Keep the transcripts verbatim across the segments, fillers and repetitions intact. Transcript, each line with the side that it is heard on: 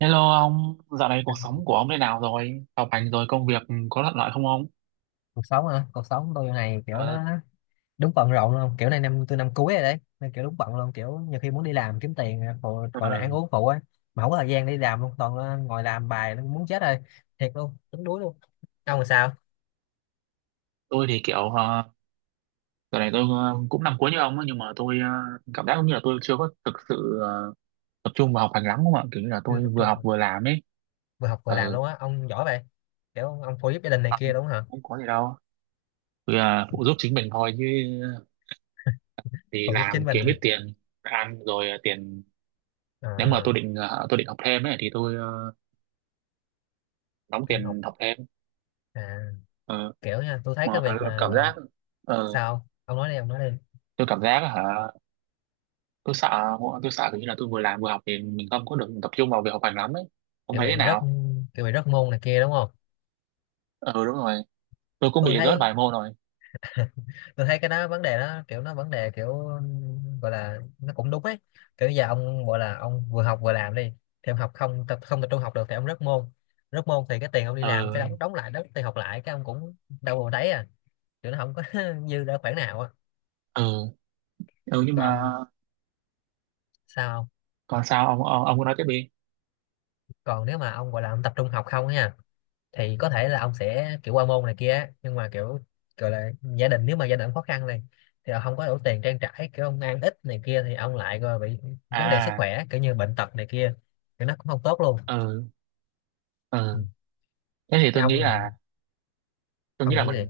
right: Hello ông, dạo này cuộc sống của ông thế nào rồi? Học hành rồi công việc có thuận lợi không ông?
left: Cuộc sống hả? Cuộc sống tôi này kiểu nó
right: Ờ,
left: đúng bận rộn luôn, kiểu này năm tôi năm cuối rồi đấy, nên kiểu đúng bận luôn, kiểu nhiều khi muốn đi làm kiếm tiền phụ, gọi là ăn
right: ờ,
left: uống phụ á, mà không có thời gian đi làm luôn, toàn là ngồi làm bài nó muốn chết rồi, thiệt luôn, tính đuối luôn. Ông làm sao?
right: tôi thì kiểu ờ, dạo này tôi ờ, cũng năm cuối như ông ấy, nhưng mà tôi ờ, cảm giác như là tôi chưa có thực sự ờ, tập trung vào học hành lắm không ạ? Kiểu như là
left: Chưa
right: tôi
left: tập
right: vừa học
left: trung?
right: vừa làm ấy.
left: Vừa học vừa làm
right: Ờ,
left: luôn á, ông giỏi vậy. Kiểu ông phụ giúp gia đình này kia
right: ông
left: đúng không hả?
right: cũng có gì đâu. Tôi ờ, phụ giúp chính mình thôi chứ thì
left: Phụ giúp
right: làm
left: chính mình
right: kiếm
left: nữa.
right: ít tiền ăn rồi ờ, tiền nếu mà
left: À,
right: tôi định ờ, tôi định học thêm ấy thì tôi ờ, đóng
left: kiểu học.
right: tiền học thêm.
left: À,
right: Ờ,
left: kiểu nha, tôi thấy cái
right: mà
left: việc mà
right: cảm giác
left: ờ,
right: ờ,
left: sao ông nói đi, ông nói đi.
right: tôi cảm giác hả, tôi sợ tôi sợ kiểu như là tôi vừa làm vừa học thì mình không có được tập trung vào việc học hành lắm ấy, không
left: Kiểu
right: thấy
left: bị
right: thế
left: rớt,
right: nào?
left: kiểu bị rớt môn này kia đúng không?
right: Ừ, đúng rồi, tôi cũng
left: Tôi
right: bị rớt
left: thấy
right: vài môn rồi.
left: tôi thấy cái đó vấn đề, đó kiểu nó vấn đề, kiểu gọi là nó cũng đúng ấy. Kiểu giờ ông gọi là ông vừa học vừa làm đi, thì ông học không, tập không tập trung học được, thì ông rớt môn. Rớt môn thì cái tiền ông đi làm phải
right: Ừ,
left: đóng đóng lại đó, tiền học lại, cái ông cũng đâu mà thấy à, kiểu nó không có dư ra khoản nào á.
right: ừ, ừ, nhưng
left: Còn
right: mà
left: ông sao không?
right: còn sao ông, ông, ông cứ nói tiếp đi.
left: Còn nếu mà ông gọi là ông tập trung học không á nha, thì có thể là ông sẽ kiểu qua môn này kia á, nhưng mà kiểu gọi là gia đình, nếu mà gia đình khó khăn này, thì ông không có đủ tiền trang trải, kiểu ông ăn ít này kia thì ông lại rồi bị vấn đề sức
right: À,
left: khỏe, kiểu như bệnh tật này kia, thì nó cũng không tốt luôn.
right: ừ,
left: Ừ.
right: ừ, thế thì
left: Thế
right: tôi
left: ông
right: nghĩ
left: thì
right: là tôi
left: ông
right: nghĩ là
left: nghĩ gì?
right: mình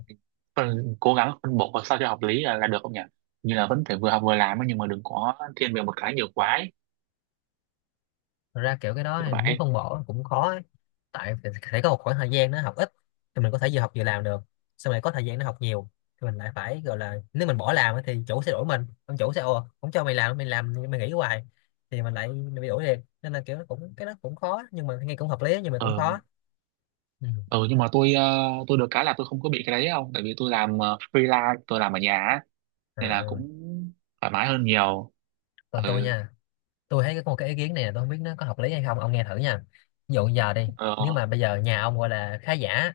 right: phân, cố gắng phân bổ sao cho hợp lý là, là được không nhỉ, như là vẫn phải vừa học vừa làm ấy, nhưng mà đừng có thiên về một cái nhiều quá ấy.
left: Thật ra kiểu cái đó
right: Kiểu
left: thì muốn
right: vậy.
left: phân bổ cũng khó ấy. Tại phải phải có một khoảng thời gian nó học ít thì mình có thể vừa học vừa làm được, xong rồi có thời gian nó học nhiều thì mình lại phải, gọi là nếu mình bỏ làm ấy thì chủ sẽ đuổi mình, ông chủ sẽ ồ không cho mày làm, mày làm mày nghỉ hoài thì mình lại bị đuổi liền. Nên là kiểu nó cũng, cái nó cũng khó, nhưng mà nghe cũng hợp lý, nhưng mà cũng
right: Ừ,
left: khó. Ừ.
right: ừ, nhưng mà tôi ờ, tôi được cái là tôi không có bị cái đấy không, tại vì tôi làm ờ, freelance, tôi làm ở nhà á,
left: À,
right: nên là
left: ừ.
right: cũng thoải mái hơn nhiều.
left: Còn tôi
right: Ừ,
left: nha, tôi thấy có một cái ý kiến này, là tôi không biết nó có hợp lý hay không, ông nghe thử nha. Ví dụ giờ đi, nếu
right: ờ,
left: mà bây giờ nhà ông gọi là khá giả,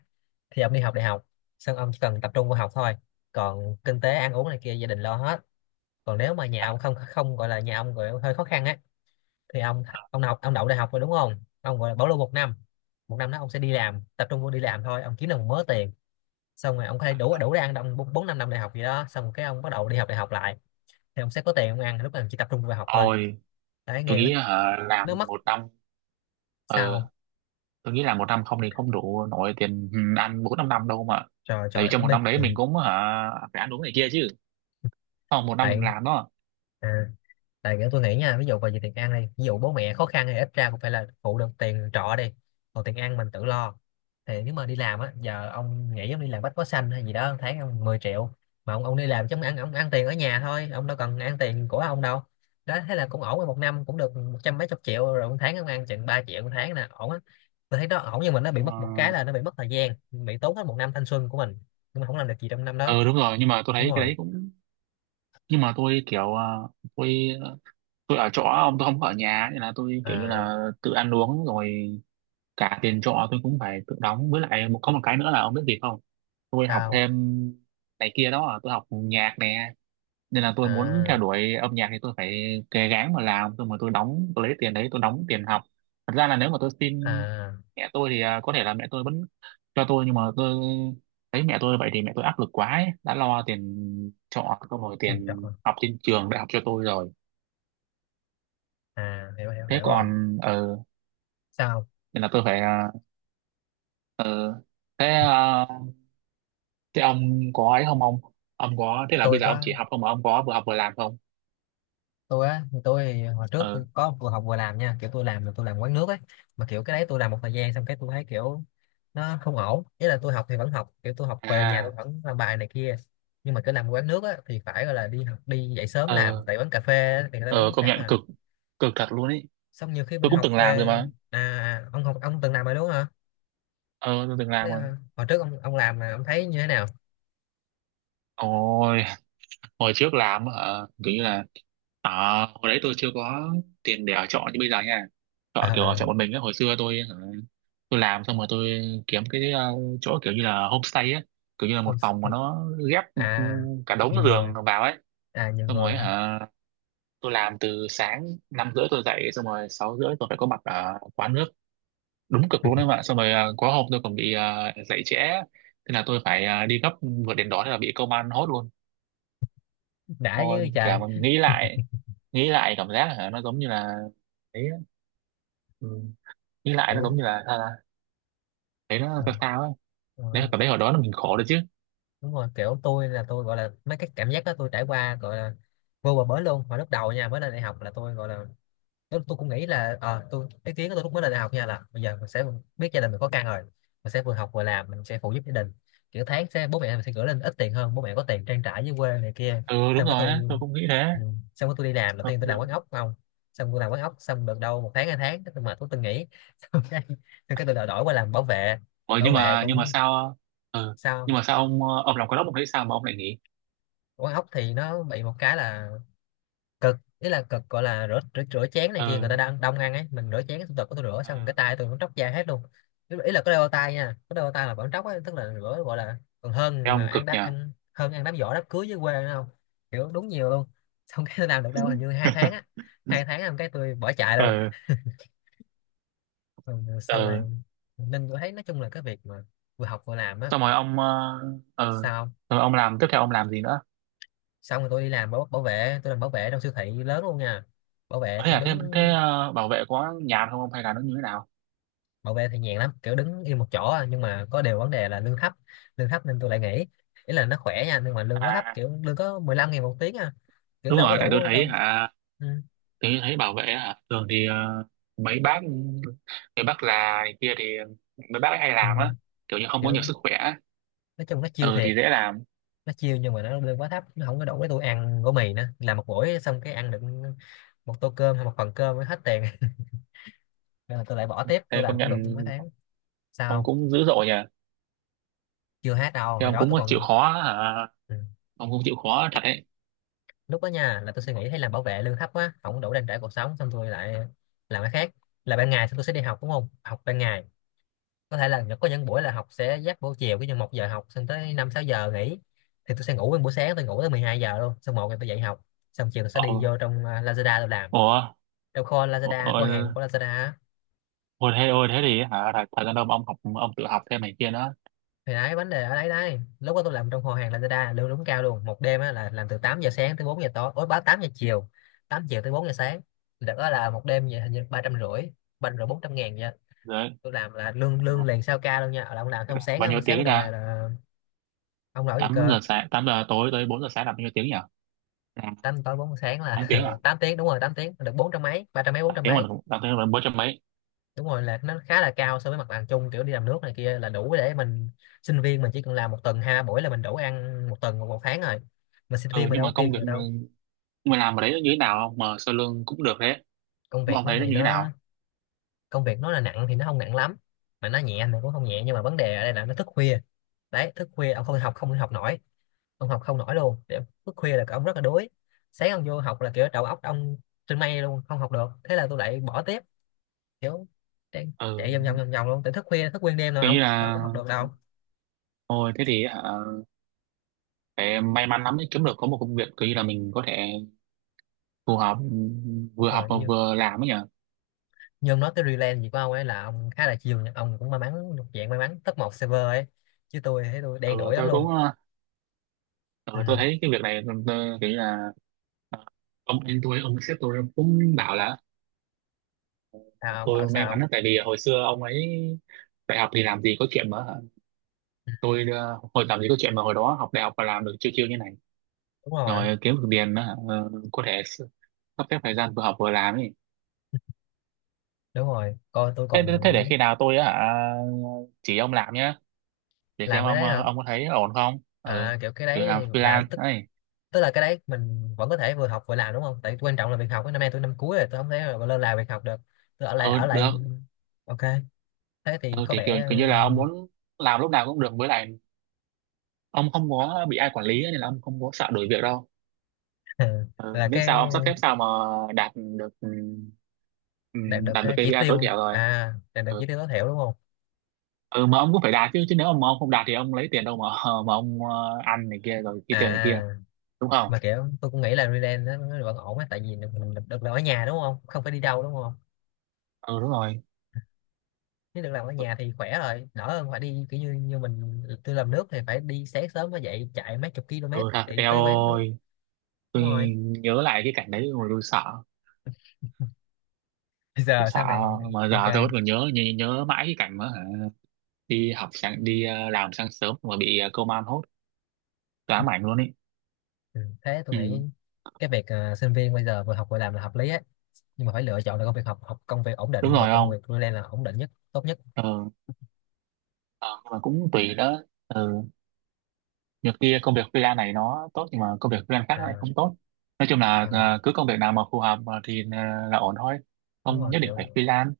left: thì ông đi học đại học, xong ông chỉ cần tập trung vào học thôi, còn kinh tế ăn uống này kia gia đình lo hết. Còn nếu mà nhà ông không không gọi là, nhà ông gọi là hơi khó khăn á, thì ông ông học ông đậu đại học rồi đúng không, ông gọi là bảo lưu một năm. Một năm đó ông sẽ đi làm, tập trung vô đi làm thôi, ông kiếm được một mớ tiền, xong rồi ông có thể đủ, đủ để ăn năm, bốn bốn năm năm đại học gì đó, xong cái ông bắt đầu đi học đại học lại, thì ông sẽ có tiền ông ăn. Lúc này ông chỉ tập trung vào học thôi,
right: thôi
left: đấy
right: tôi
left: nghe nó
right: nghĩ hả,
left: nó
right: làm
left: mất.
right: một năm. ờ,
left: Sao?
right: tôi nghĩ là một năm không thì không đủ nổi tiền ăn bốn năm năm đâu mà,
left: Trời
right: tại vì
left: trời, ở
right: trong một
left: bên
right: năm đấy
left: thì
right: mình cũng hả, phải ăn uống này kia chứ, không một năm mình
left: tại,
right: làm đó.
left: à, tại kiểu tôi nghĩ nha, ví dụ vào về tiền ăn đi, ví dụ bố mẹ khó khăn thì ít ra cũng phải là phụ được tiền trọ đi, còn tiền ăn mình tự lo. Thì nếu mà đi làm á, giờ ông nghĩ ông đi làm bách hóa xanh hay gì đó, một tháng ông mười triệu, mà ông ông đi làm chống ăn, ông ăn tiền ở nhà thôi, ông đâu cần ăn tiền của ông đâu. Đó, thế là cũng ổn rồi, một năm cũng được một trăm mấy chục triệu rồi, một tháng ông ăn chừng ba triệu một tháng nè, ổn á. Tôi thấy đó ổn, nhưng mà nó bị mất một cái
right: Ờ,
left: là nó bị mất thời gian, bị tốn hết một năm thanh xuân của mình, nhưng mà không làm được gì trong năm đó.
right: ờ, đúng rồi nhưng mà tôi
left: Đúng
right: thấy cái
left: rồi.
right: đấy cũng, nhưng mà tôi kiểu ờ, tôi tôi ở chỗ ông, tôi không có ở nhà nên là tôi kiểu như
left: À,
right: là tự ăn uống rồi, cả tiền trọ tôi cũng phải tự đóng, với lại một có một cái nữa là ông biết gì không, tôi học
left: sao?
right: thêm này kia đó à, tôi học nhạc nè, nên là tôi muốn
left: à
right: theo đuổi âm nhạc thì tôi phải cố gắng mà làm, tôi mà tôi đóng, tôi lấy tiền đấy tôi đóng tiền học. Thật ra là nếu mà tôi xin
left: à
right: mẹ tôi thì à, có thể là mẹ tôi vẫn cho tôi, nhưng mà tôi thấy mẹ tôi vậy thì mẹ tôi áp lực quá ấy. Đã lo tiền trọ có rồi,
left: mình
right: tiền
left: chọn.
right: học trên trường đại học cho tôi rồi.
left: À, hiểu hiểu
right: Thế
left: hiểu rồi.
right: còn ờ
left: Sao?
right: nên là tôi phải ờ, ờ, thế à, thế ông có ấy không ông, ông có, thế là bây
left: Tôi
right: giờ ông
left: có.
right: chỉ học không mà ông có vừa học vừa làm không?
left: Tôi á, tôi thì hồi trước
right: Ờ.
left: tôi có vừa học vừa làm nha, kiểu tôi làm là tôi làm quán nước ấy. Mà kiểu cái đấy tôi làm một thời gian xong cái tôi thấy kiểu nó không ổn. Ý là tôi học thì vẫn học, kiểu tôi học về nhà tôi
right: À.
left: vẫn làm bài này kia, nhưng mà cứ làm quán nước á thì phải gọi là đi học, đi dậy sớm làm
right: Ờ,
left: tại quán cà phê á, thì người ta bán
right: ờ,
left: buổi
right: công
left: sáng
right: nhận
left: mà.
right: cực, cực thật luôn ấy,
left: Xong nhiều khi mình
right: tôi cũng
left: học
right: từng làm rồi
left: về.
right: mà.
left: À à, ông học, ông từng làm rồi đúng không hả?
right: ờ tôi từng
left: Thế,
right: làm rồi.
left: à, hồi trước ông ông làm là ông thấy như thế nào?
right: Ôi, hồi trước làm ờ, kiểu như là à, hồi đấy tôi chưa có tiền để ở trọ như bây giờ nha,
left: Ờ,
right: trọ kiểu ở
left: ờ,
right: trọ một mình á, hồi xưa tôi ờ, tôi làm xong rồi tôi kiếm cái ờ, chỗ kiểu như là homestay á, kiểu như là một
left: không.
right: phòng mà nó ghép ừ,
left: À,
right: cả đống
left: nhiều
right: giường
left: người.
right: vào ấy.
left: À nhiều
right: Xong rồi
left: người hả?
right: hả, tôi làm từ sáng năm rưỡi tôi dậy, xong rồi sáu rưỡi tôi phải có mặt ở quán nước. Đúng cực luôn đấy bạn. Xong rồi à, có hôm tôi còn bị à, dậy trễ, thế là tôi phải à, đi gấp, vượt đến đó thế là bị công an hốt luôn.
left: Đã
right: Thôi
left: với
right: cả
left: trời.
right: mình nghĩ lại, nghĩ lại cảm giác là nó giống như là đấy á. Ừ. Nghĩ lại nó
left: Đúng.
right: giống như là sao ta? Thấy nó sao
left: Ờ,
right: sao ấy.
left: ờ,
right: Đấy, cảm thấy hồi đó là mình khổ rồi chứ.
left: đúng rồi, kiểu tôi là tôi gọi là mấy cái cảm giác đó tôi trải qua, gọi là vô bờ bến luôn. Hồi lúc đầu nha, mới lên đại học là tôi gọi là, nếu tôi cũng nghĩ là ờ, tôi, cái kiến của tôi lúc mới lên đại học nha, là bây giờ mình sẽ biết gia đình mình có căng rồi, mình sẽ vừa học vừa làm, mình sẽ phụ giúp gia đình, kiểu tháng sẽ, bố mẹ mình sẽ gửi lên ít tiền hơn, bố mẹ có tiền trang trải dưới quê này kia.
right: Ừ, đúng
left: Xong cái
right: rồi
left: tôi,
right: á, tôi cũng nghĩ thế.
left: ừ, xong cái tôi đi làm đầu
right: Ừ.
left: tiên, tôi làm quán
right: Ừ.
left: ốc không. Xong tôi làm quán ốc xong được đâu một tháng, hai tháng, cái tôi mệt, tôi tôi nghỉ xong cái, xong cái tôi đổi qua làm bảo vệ.
right: Ủa,
left: Bảo
right: nhưng
left: vệ
right: mà nhưng mà
left: cũng,
right: sao? Ờ, ừ,
left: sao?
right: nhưng mà sao ông ờ, ông làm cái đó ông thấy sao mà ông lại nghỉ?
left: Quán ốc thì nó bị một cái là cực. Ý là cực, gọi là rửa rửa, rửa chén này kia,
right: Ừ.
left: người ta đang đông ăn ấy, mình rửa chén, tôi tôi rửa xong cái
right: À.
left: tay tôi cũng tróc da hết luôn. Ý ý là có đeo bao tay nha, có đeo bao tay là vẫn tróc ấy, tức là rửa gọi là còn
right: Thấy
left: hơn mà
right: ông cực
left: ăn đá,
right: nhỉ.
left: ăn hơn ăn đám giỗ đám cưới dưới quê nữa không. Kiểu đúng nhiều luôn. Xong cái tôi làm được đâu hình như hai tháng á, hai tháng làm cái tôi bỏ chạy luôn.
right: Ừ.
left: Ừ, xong
right: Ờ,
left: rồi nên tôi thấy nói chung là cái việc mà vừa học vừa làm á.
right: xong rồi ông ờ ờ,
left: Sao không?
right: rồi ông làm tiếp theo, ông làm gì nữa?
left: Xong rồi tôi đi làm bảo, bảo vệ, tôi làm bảo vệ trong siêu thị lớn luôn nha. Bảo vệ
right: thế
left: cũng
right: là thế
left: đứng.
right: thế ờ, bảo vệ có nhàn không ông hay là nó như thế nào?
left: Bảo vệ thì nhàn lắm, kiểu đứng yên một chỗ à, nhưng mà có điều vấn đề là lương thấp. Lương thấp nên tôi lại nghỉ. Ý là nó khỏe nha, nhưng mà lương quá thấp,
right: À,
left: kiểu lương có mười lăm ngàn một tiếng à, kiểu
right: đúng
left: đâu có
right: rồi, tại tôi
left: đủ
right: thấy
left: đâu.
right: hả
left: Ừ.
right: tôi thấy bảo vệ hả, thường thì ờ, mấy bác mấy bác già này kia thì mấy bác ấy hay
left: Ừ.
right: làm á, kiểu như không có nhiều
left: Kiểu
right: sức khỏe á.
left: nói chung nó chiêu
right: Ừ thì
left: thiệt.
right: dễ làm.
left: Nó chiêu, nhưng mà nó lương quá thấp, nó không có đủ để tôi ăn gói mì nữa, làm một buổi xong cái ăn được một tô cơm hay một phần cơm mới hết tiền nên là tôi lại bỏ tiếp. Tôi
right: Thế
left: làm
right: công
left: cũng
right: nhận
left: được mấy tháng
right: ông
left: sau.
right: cũng dữ dội nhỉ,
left: Chưa hết đâu,
right: thế
left: hồi
right: ông
left: đó
right: cũng
left: tôi
right: chịu
left: còn.
right: khó hả,
left: Ừ.
right: ông cũng chịu khó thật đấy.
left: Lúc đó nha là tôi suy nghĩ thấy làm bảo vệ lương thấp quá, không đủ trang trải cuộc sống, xong tôi lại làm cái khác. Là ban ngày, xong tôi sẽ đi học đúng không, học ban ngày, có thể là có những buổi là học sẽ giáp buổi chiều, cái như một giờ học xong tới năm sáu giờ nghỉ, thì tôi sẽ ngủ nguyên buổi sáng, tôi ngủ tới mười hai giờ luôn, xong một giờ tôi dậy học, xong chiều tôi sẽ
right: Ờ.
left: đi vô trong à, Lazada tôi làm,
right: Ủa,
left: trong kho Lazada,
right: ủa,
left: kho hàng của Lazada á.
right: ủa, thế ôi thế thì hả, thật, thật ra đâu mà ông học, ông tự học thêm này kia nữa?
left: Thì đấy vấn đề ở đấy đấy, lúc đó tôi làm trong kho hàng Lazada lương đúng cao luôn, một đêm á, là làm từ tám giờ sáng tới bốn giờ tối, ối báo tám giờ chiều, tám giờ tới bốn giờ sáng, được đó, là một đêm vậy hình như ba trăm rưỡi, ba trăm rưỡi bốn trăm ngàn nha.
right: Rồi
left: Tôi làm là lương lương liền, sao ca luôn nha, là ông làm xong sáng
right: bao
left: á,
right: nhiêu
left: sáng
right: tiếng
left: này
right: ra,
left: về là. Ông làm gì
right: tám
left: cơ?
right: giờ sáng tám giờ tối tới bốn giờ sáng là bao nhiêu tiếng nhỉ, là
left: Tám tối bốn giờ sáng
right: tám
left: là
right: tiếng à?
left: tám tiếng đúng rồi, tám tiếng được bốn trăm mấy, ba trăm mấy, bốn
right: tám
left: trăm
right: tiếng mà.
left: mấy.
right: tám tiếng mà bốn trăm mấy?
left: Đúng rồi, là nó khá là cao so với mặt bằng chung, kiểu đi làm nước này kia, là đủ để mình, sinh viên mình chỉ cần làm một tuần hai ba buổi là mình đủ ăn một tuần, một một tháng rồi, mà sinh viên
right: Ừ,
left: mình
right: nhưng
left: đâu
right: mà
left: có tiêu
right: công việc
left: nhiều đâu.
right: mình làm ở đấy nó như thế nào không mà sơ lương cũng được đấy,
left: Công việc
right: ông
left: nó
right: thấy nó
left: thì
right: như thế
left: nó,
right: nào?
left: công việc nó là nặng thì nó không nặng lắm, mà nó nhẹ thì cũng không nhẹ, nhưng mà vấn đề ở đây là nó thức khuya. Đấy thức khuya ông không học, không học nổi, ông học không nổi luôn. Kiểu thức khuya là ông rất là đuối, sáng ông vô học là kiểu đầu óc ông trên mây luôn, không học được, thế là tôi lại bỏ tiếp. Kiểu chạy,
right: Ừ,
left: chạy vòng vòng vòng vòng luôn, tới thức khuya thức nguyên đêm rồi
right: kiểu
left: ông
right: như
left: đâu
right: là
left: có học được đâu.
right: thôi, thế thì à, phải may mắn lắm mới kiếm được có một công việc kiểu như là mình có thể phù hợp, ừ,
left: Đúng
right: vừa học
left: rồi,
right: mà
left: như
right: vừa làm ấy nhỉ.
left: như ông nói tới Relay gì của ông ấy, là ông khá là chiều nha. Ông cũng may mắn, thuộc dạng may mắn top một server ấy, chứ tôi thấy tôi đen
right: Ừ
left: đủi lắm
right: tôi cũng,
left: luôn.
right: ừ, tôi
left: Ừ.
right: thấy cái việc này ừ, tôi, kiểu như là ờ, ông anh tôi, ông sếp tôi cũng bảo là
left: Sao ông bảo
right: tôi may mắn
left: sao?
right: lắm, tại vì hồi xưa ông ấy đại học thì làm gì có chuyện mà hả, tôi ờ, hồi làm gì có chuyện mà hồi đó học đại học và làm được chiêu chiêu như này
left: Đúng rồi,
right: rồi kiếm được tiền nữa hả? Ờ, có thể s- sắp xếp thời gian vừa học vừa làm ấy.
left: đúng rồi, coi tôi
right: thế,
left: còn
right: thế để khi nào tôi hả, chỉ ông làm nhá, để
left: làm
right: xem
left: cái
right: ông
left: đấy
right: ờ,
left: hả.
right: ông có thấy ổn không.
left: À,
right: Ừ,
left: kiểu cái
right: kiểu làm
left: đấy là
right: freelance
left: tức,
right: ấy.
left: tức là cái đấy mình vẫn có thể vừa học vừa làm đúng không, tại quan trọng là việc học ấy. Năm nay tôi năm cuối rồi, tôi không thể mà lơ là việc học được. Tôi ở lại
right: Ừ
left: ở lại.
right: được.
left: Ok, thế thì
right: Ừ
left: có
right: thì kiểu,
left: vẻ.
right: kiểu như là ông muốn làm lúc nào cũng được, với lại ông không có bị ai quản lý ấy, nên là ông không có sợ đổi việc đâu.
left: ờ,
right: Ừ,
left: là
right: miễn
left: cái
right: sao ông sắp xếp sao mà đạt được, ừ,
left: đạt được
right: đạt được
left: cái chỉ
right: kây pi ai tối
left: tiêu,
right: thiểu rồi.
left: à đạt được
right: Ừ.
left: chỉ tiêu tối thiểu đúng không?
right: Ừ mà ông cũng phải đạt chứ, chứ nếu mà ông không đạt thì ông lấy tiền đâu mà ờ, mà ông ờ, ăn này kia rồi kia tiền này kia,
left: À,
right: đúng không?
left: mà kiểu tôi cũng nghĩ là freelance nó nó vẫn ổn á, tại vì mình được, được làm ở nhà đúng không, không phải đi đâu đúng không.
right: Ừ, đúng rồi.
left: Nếu được làm ở nhà thì khỏe rồi, đỡ hơn phải đi kiểu như, như mình tôi làm nước thì phải đi sáng sớm mới dậy, chạy mấy chục km
right: Ừ thật.
left: để
right: Eo
left: tới quán nước.
right: ơi, tôi
left: Đúng rồi.
right: nhớ lại cái cảnh đấy rồi tôi sợ
left: Bây
right: tôi
left: giờ
right: sợ
left: sau này.
right: mà
left: Ok.
right: giờ tôi vẫn còn nhớ, nhớ, nhớ mãi cái cảnh mà hả, đi học sáng, đi ờ, làm sáng sớm mà bị ờ, công an hốt, ám ảnh luôn ấy.
left: Ừ. Thế tôi
right: Ừ
left: nghĩ cái việc ờ, sinh viên bây giờ vừa học vừa làm là hợp lý ấy, nhưng mà phải lựa chọn được công việc học, học công việc ổn
right: đúng
left: định, và
right: rồi.
left: công
right: Không.
left: việc freelance là ổn định nhất, tốt nhất.
right: Ừ. Ờ, nhưng mà cũng tùy đó, ừ, nhiều kia công việc freelance này nó tốt nhưng mà công việc freelance khác lại
left: À,
right: không tốt, nói chung là
left: à
right: à, cứ công việc nào mà phù hợp mà thì à, là ổn thôi,
left: đúng
right: không
left: rồi,
right: nhất định
left: kiểu
right: phải freelance.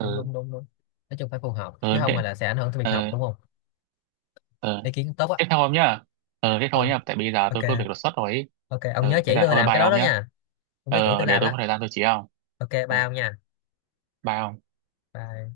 left: đúng đúng đúng đúng, nói chung phải phù hợp, chứ
right: Ờ
left: không mà
right: thế.
left: là sẽ ảnh hưởng tới việc học
right: Ờ.
left: đúng không.
right: Ờ
left: Ý kiến tốt á.
right: thế thôi ông nhá, ờ thế thôi
left: Thôi,
right: nhá, tại bây giờ
left: ok.
right: tôi có việc đột xuất rồi ý.
left: Ok ông nhớ
right: Ờ thế
left: chỉ
right: là
left: tôi
right: thôi,
left: làm cái
right: bye
left: đó
right: ông
left: đó
right: nhá.
left: nha. Ông nhớ chỉ
right: Ờ
left: tôi
right: để
left: làm
right: tôi
left: đó.
right: có thời gian tôi chỉ ông.
left: Ok ba
right: Ờ,
left: ông nha.
right: bye ông.
left: Bye.